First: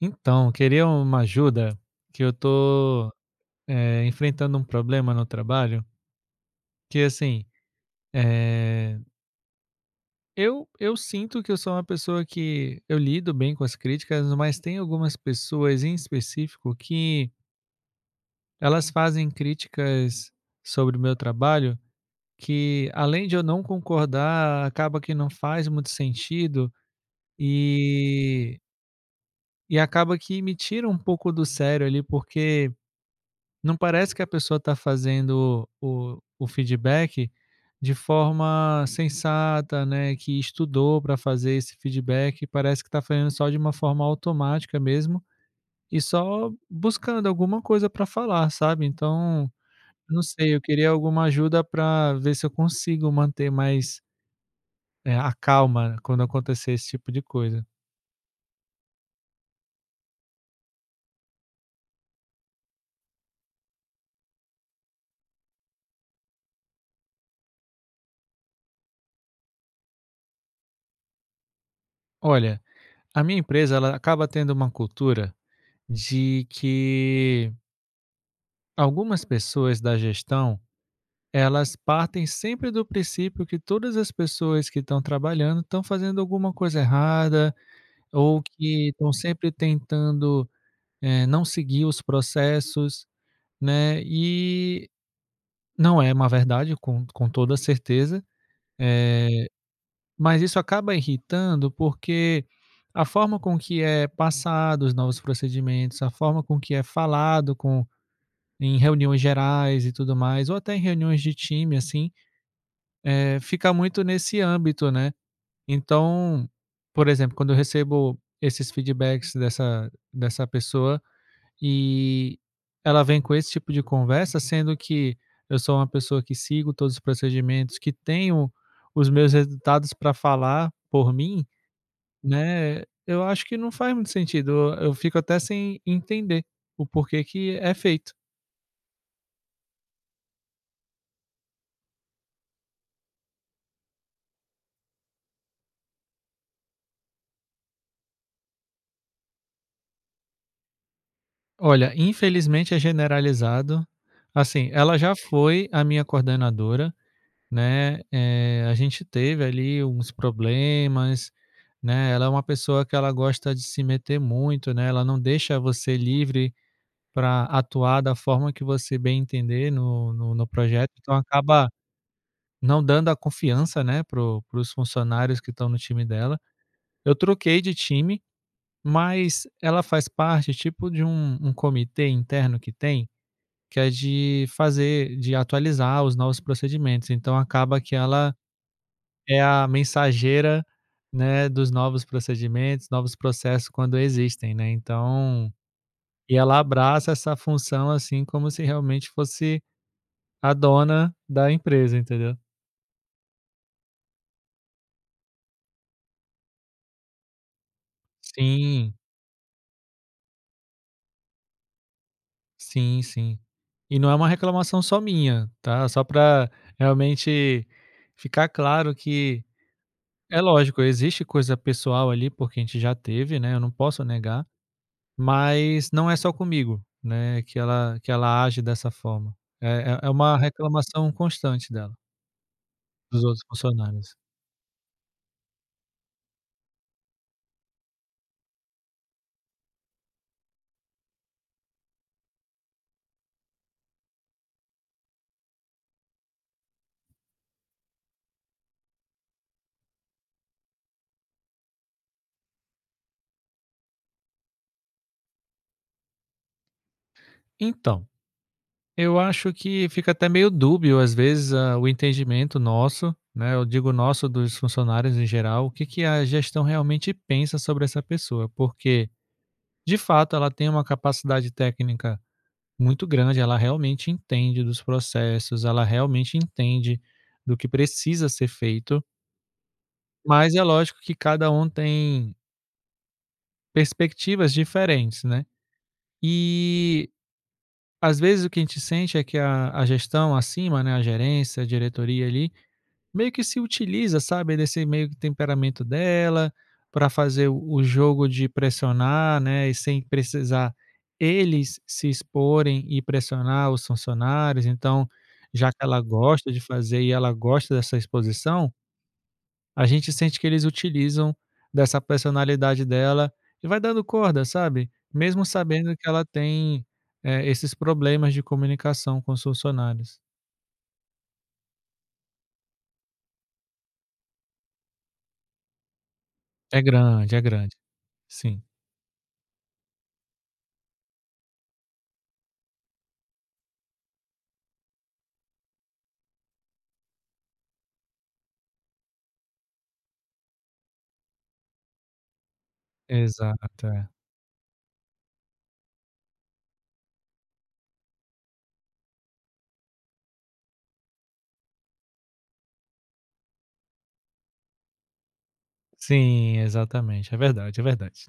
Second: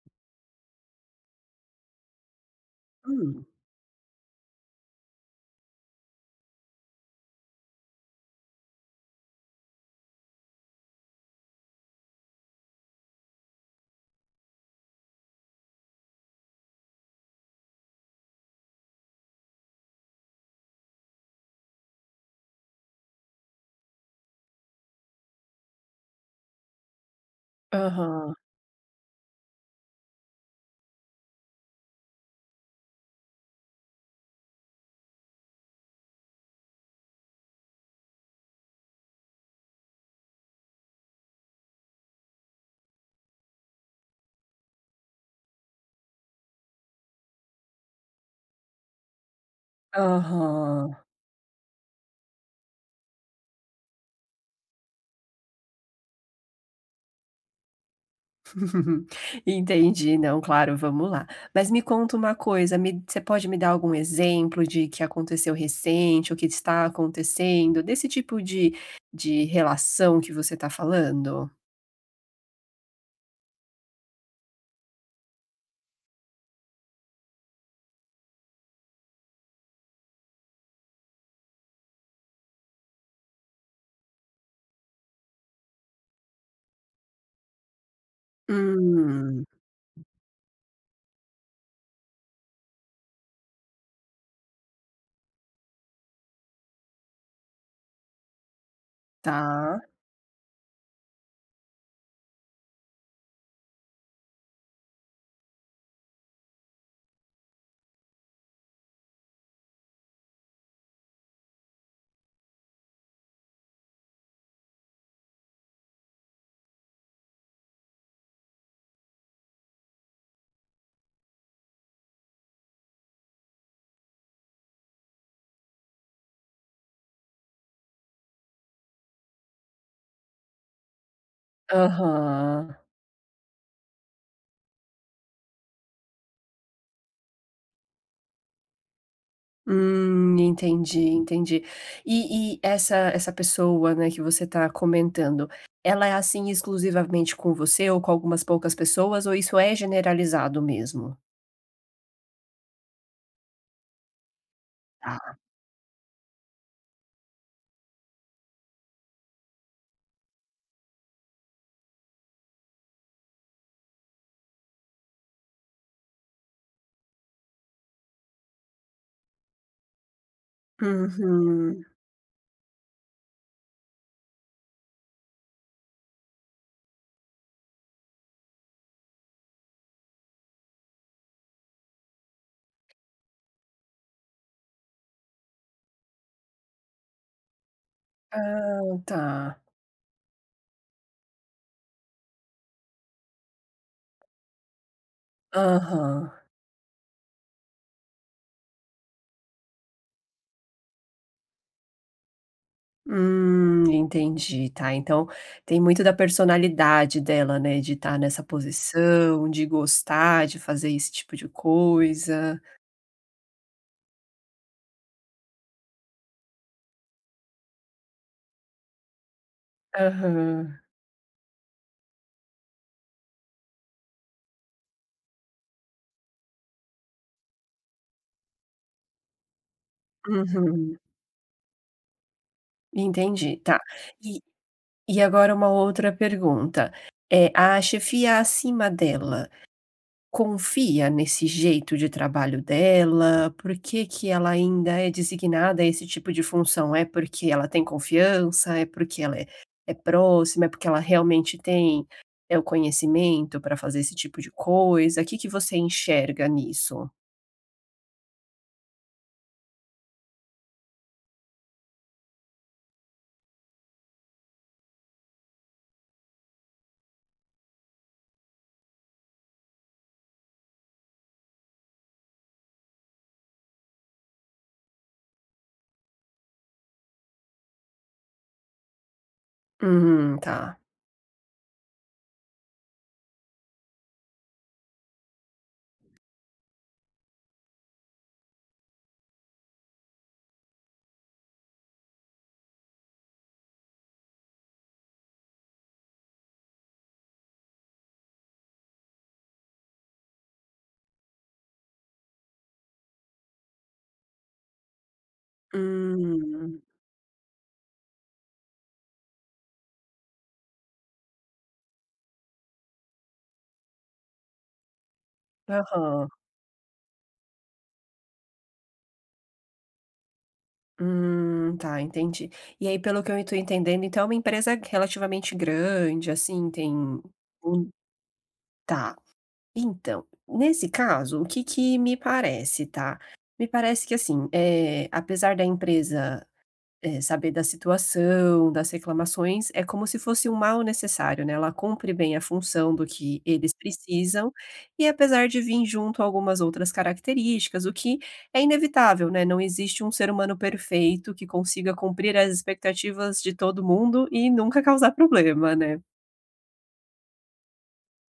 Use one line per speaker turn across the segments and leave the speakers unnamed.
Então, queria uma ajuda que eu tô,
Hum.
enfrentando um problema no trabalho, que assim, eh, eu sinto que eu sou uma pessoa que eu lido bem com as críticas, mas tem algumas pessoas em específico que elas fazem críticas sobre o meu trabalho que, além de eu não concordar, acaba que não faz muito sentido
Aham,
e e acaba que me tira um pouco do sério ali, porque não parece que a pessoa está fazendo o feedback de forma sensata, né, que estudou para fazer esse feedback, parece que está fazendo só de uma forma automática mesmo, e só buscando alguma coisa para falar, sabe. Então, não sei, eu queria
aham.
alguma ajuda para ver se eu consigo manter mais, a calma quando acontecer esse tipo de coisa.
Entendi. Não, claro, vamos lá. Mas me conta uma coisa, me você pode me dar algum exemplo de que aconteceu recente ou que está acontecendo, desse tipo de relação que você está falando?
Olha, a minha empresa ela acaba tendo uma cultura de que algumas pessoas da gestão elas partem sempre do princípio que todas as pessoas que estão trabalhando estão fazendo alguma coisa errada ou que estão
Hum,
sempre tentando, não seguir os processos, né, e não é uma verdade com toda certeza, eh,
tá.
mas isso acaba irritando, porque a forma com que é passado os novos procedimentos, a forma com que é falado com em reuniões gerais e tudo mais, ou até em reuniões de time, assim, fica muito nesse âmbito, né. Então, por exemplo, quando eu recebo esses feedbacks dessa pessoa e ela vem com esse tipo de conversa, sendo que eu sou uma pessoa que sigo todos os procedimentos, que tenho os meus resultados para falar por mim,
Aham.
né, eu acho que não faz muito sentido. Eu fico até sem entender o porquê que é feito.
Entendi, entendi. E essa pessoa, né, que você está comentando, ela é assim exclusivamente com você ou com algumas poucas pessoas ou isso é generalizado mesmo?
Olha, infelizmente é generalizado. Assim, ela já
Tá.
foi a minha coordenadora, né, a gente teve ali uns problemas, né, ela é uma pessoa que ela gosta de se meter muito, né, ela não deixa você livre para atuar da forma que você bem entender no no projeto, então acaba
Uhum.
não dando a confiança, né, para o para os funcionários que estão no time dela. Eu troquei de time, mas ela faz parte tipo de um comitê interno que tem, que é de fazer de atualizar os novos procedimentos, então acaba que ela
Ah, tá.
é a mensageira, né, dos novos procedimentos, novos processos quando existem, né, então
Aham.
e ela abraça essa função, assim, como se realmente fosse a dona da empresa, entendeu.
Entendi, tá. Então tem muito da personalidade dela, né, de estar nessa
Sim,
posição, de gostar de fazer esse tipo de coisa.
sim, sim. E não é uma reclamação só minha, tá, só para realmente ficar claro que é
Aham.
lógico, existe coisa pessoal ali, porque a gente já teve, né, eu não posso negar. Mas não é só comigo, né, que ela age dessa forma. É uma
Uhum.
reclamação constante dela, dos outros
Entendi, tá.
funcionários.
E agora uma outra pergunta, é: a chefia acima dela confia nesse jeito de trabalho dela? Por que que ela ainda é designada a esse tipo de função? É porque ela tem confiança? É porque ela é próxima? É porque ela realmente tem, é o conhecimento para fazer esse tipo de coisa? O que que você enxerga nisso?
Então, eu acho que fica até meio dúbio, às vezes, a o entendimento nosso, né, eu digo nosso, dos funcionários em geral, o que que a gestão realmente pensa sobre essa pessoa, porque, de fato, ela tem uma capacidade técnica muito grande, ela realmente entende dos processos, ela realmente entende do que precisa ser feito. Mas é
Tá.
lógico que cada um tem perspectivas diferentes, né. E, às vezes, o que a gente sente é que a gestão acima, né, a gerência, a diretoria ali, meio que se utiliza, sabe, desse meio que temperamento dela, para fazer o jogo de pressionar, né, e sem precisar eles se exporem e pressionar os funcionários. Então, já que ela gosta de
Hum.
fazer e ela gosta dessa exposição, a gente sente que eles utilizam dessa personalidade dela e vai dando corda, sabe, mesmo sabendo que ela
Aham.
tem, esses problemas de comunicação com os funcionários.
Tá, entendi. E aí, pelo que eu estou entendendo, então é uma empresa relativamente grande, assim,
É
tem
grande, é grande.
um-
Sim,
Tá. Então, nesse caso, o que que me parece, tá? Me parece que, assim, é, apesar da empresa é, saber da situação, das reclamações, é como se fosse um mal necessário, né, ela cumpre bem a função do que eles
exato, é.
precisam, e apesar de vir junto algumas outras características, o que é inevitável, né, não existe um ser humano perfeito que consiga cumprir as expectativas de todo mundo e nunca causar problema, né.
Sim, exatamente, é verdade, é verdade.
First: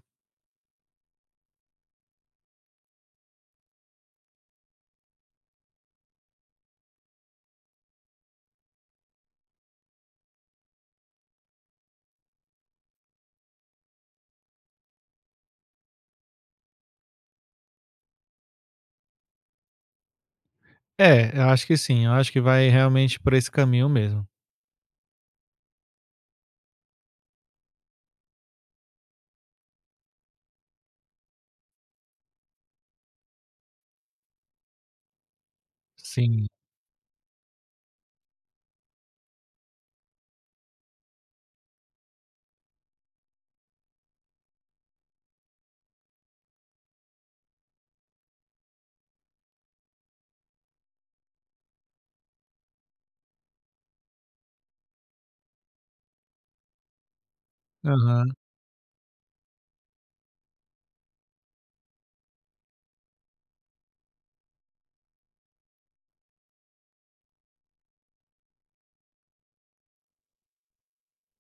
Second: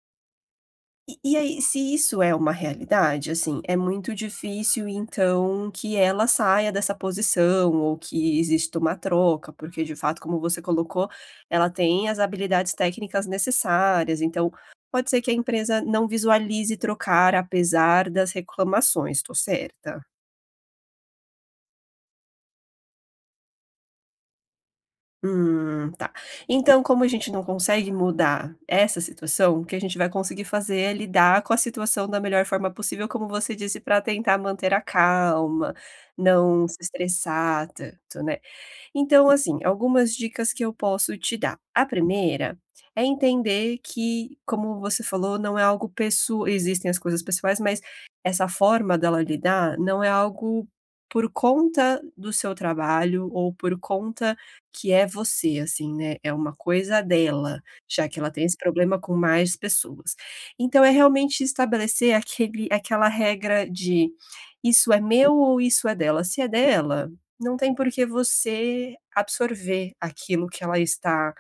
E aí, se isso é uma realidade, assim, é muito difícil então que ela saia dessa posição ou que exista uma troca, porque de fato, como você colocou, ela tem as habilidades técnicas necessárias, então pode ser que a empresa não visualize trocar apesar das reclamações, tô certa?
É, eu acho que sim, eu acho que vai realmente por esse caminho mesmo.
Tá. Então, como a gente não consegue mudar essa situação, o que a gente vai conseguir fazer é lidar com a situação da melhor forma possível, como você disse, para tentar manter a calma,
Sim.
não se estressar tanto, né? Então, assim, algumas dicas que eu posso te dar. A primeira é entender que, como você falou, não é algo pessoal, existem as coisas pessoais, mas essa forma dela lidar não é algo por conta do seu trabalho ou por conta que é você, assim, né? É uma coisa dela, já que ela
Aham.
tem esse problema com mais pessoas. Então, é realmente estabelecer aquele, aquela regra de isso é meu ou isso é dela. Se é dela, não tem por que você absorver aquilo que ela está,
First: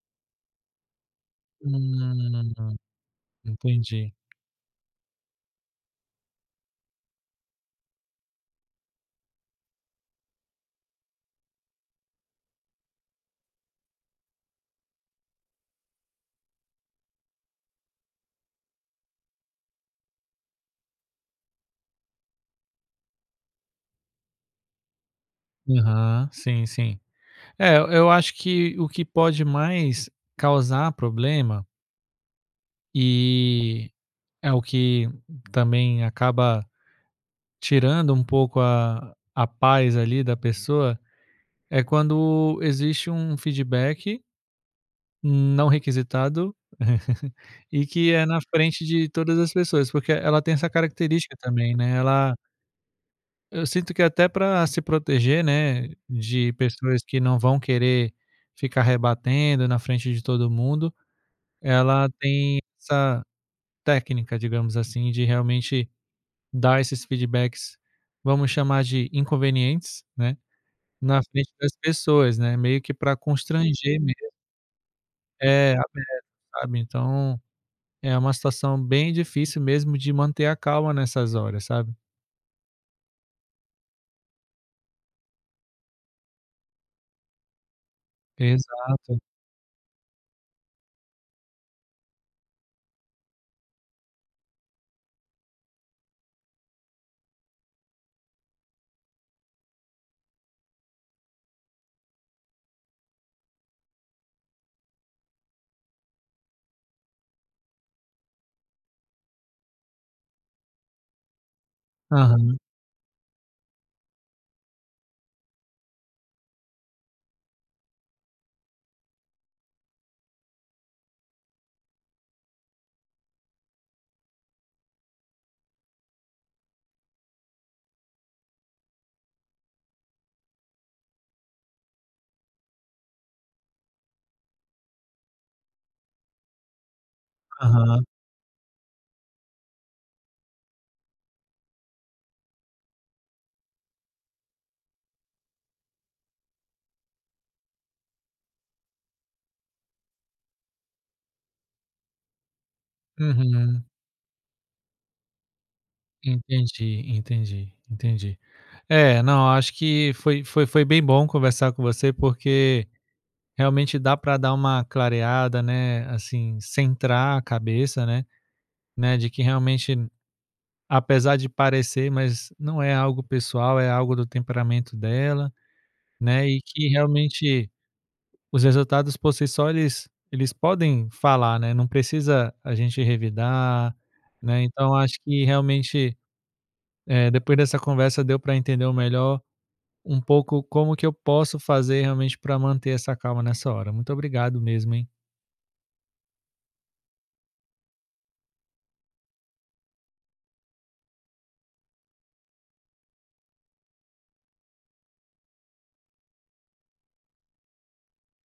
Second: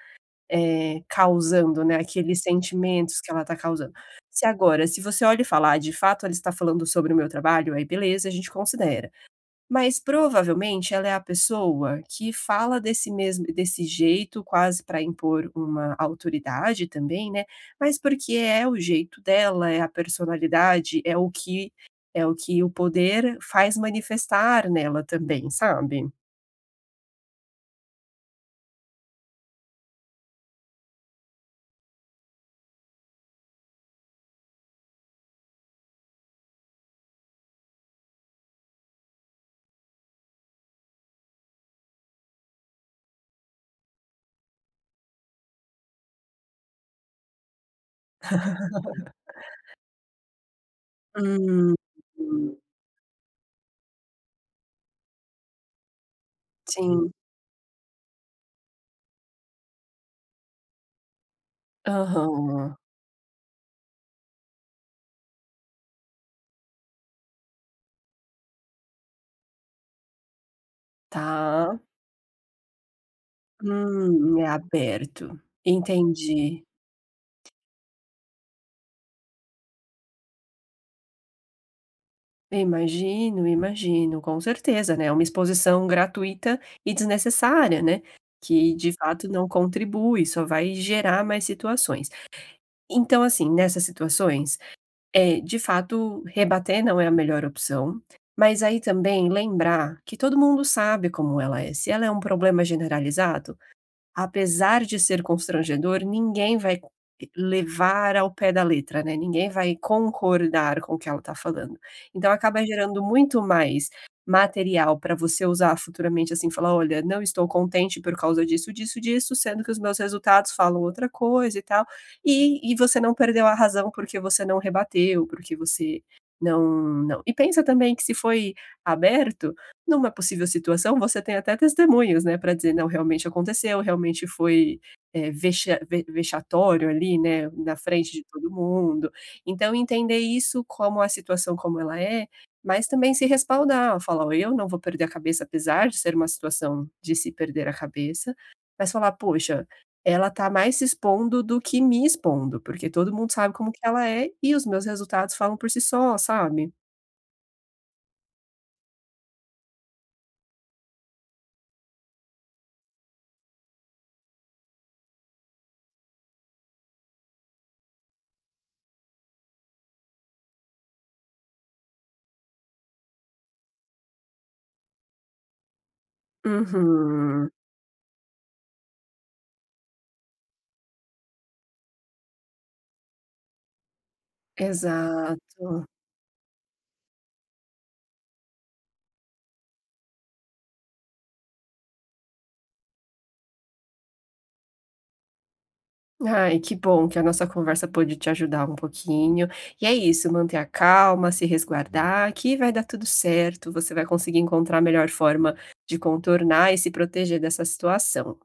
causando, né, aqueles
Hum,
sentimentos que ela está causando.
entendi.
Se agora, se você olha e fala: "Ah, de fato ela está falando sobre o meu trabalho", aí beleza, a gente considera. Mas provavelmente ela é a pessoa que fala desse jeito, quase para impor uma autoridade também, né, mas porque é o jeito dela, é a personalidade, é o que o poder faz manifestar nela também, sabe?
Aham, sim, sim. É, eu acho que o que pode mais causar problema e é o que também acaba tirando um pouco a paz ali da pessoa, é quando existe um feedback não requisitado e que é na frente de todas as pessoas, porque ela tem essa característica
Hum,
também, né, ela eu sinto que até para se proteger, né, de pessoas
sim.
que não vão querer ficar rebatendo na frente de todo mundo, ela tem
Aham,
essa técnica, digamos assim, de realmente dar esses feedbacks, vamos chamar de inconvenientes, né, na frente das
tá.
pessoas, né, meio que para constranger mesmo.
É aberto.
É, aberto,
Entendi.
sabe, então é uma situação bem difícil mesmo de manter a calma nessas horas, sabe.
Imagino, imagino, com certeza, né, é uma exposição gratuita e desnecessária, né, que de
Exato.
fato não contribui, só vai gerar mais situações. Então, assim, nessas situações, é de fato, rebater não é a melhor opção, mas aí também lembrar que todo mundo sabe como ela é. Se ela é um problema generalizado, apesar de ser constrangedor, ninguém vai levar ao pé da letra, né, ninguém vai concordar com o que ela está falando. Então
Aham,
acaba gerando muito mais material para você usar futuramente, assim, falar: "Olha, não estou contente por causa disso, disso, disso, sendo que os meus resultados falam outra coisa e tal", e você não perdeu a razão porque você não rebateu, porque você não, não e pensa também que se foi aberto, numa possível situação, você tem até testemunhas, né, para dizer: "Não, realmente aconteceu, realmente foi, vexatório ali, né, na
aham.
frente de todo mundo". Então entender isso como a situação como ela é, mas também se respaldar, falar: "Ó, eu não vou perder a cabeça", apesar de ser uma situação de se perder a cabeça, mas falar: "Poxa, ela tá mais se expondo do que me expondo, porque todo mundo sabe como que
Uhum.
ela é e os meus resultados falam por si só", sabe?
Entendi, entendi, entendi. É, não, acho que foi bem bom conversar com você, porque realmente dá para dar uma clareada, né, assim, centrar a cabeça, né, né, de que realmente apesar de parecer, mas não é algo pessoal, é algo do temperamento dela, né, e que
Uhum.
realmente os resultados por si só eles podem falar, né, não precisa a gente revidar, né, então acho que
Exato.
realmente, depois dessa conversa deu pra entender melhor um pouco como que eu posso fazer realmente pra manter essa calma nessa hora. Muito obrigado mesmo, hein.
Ai, que bom que a nossa conversa pôde te ajudar um pouquinho. E é isso, manter a calma, se resguardar, que vai dar tudo certo, você vai conseguir encontrar a melhor forma de contornar e se proteger dessa situação.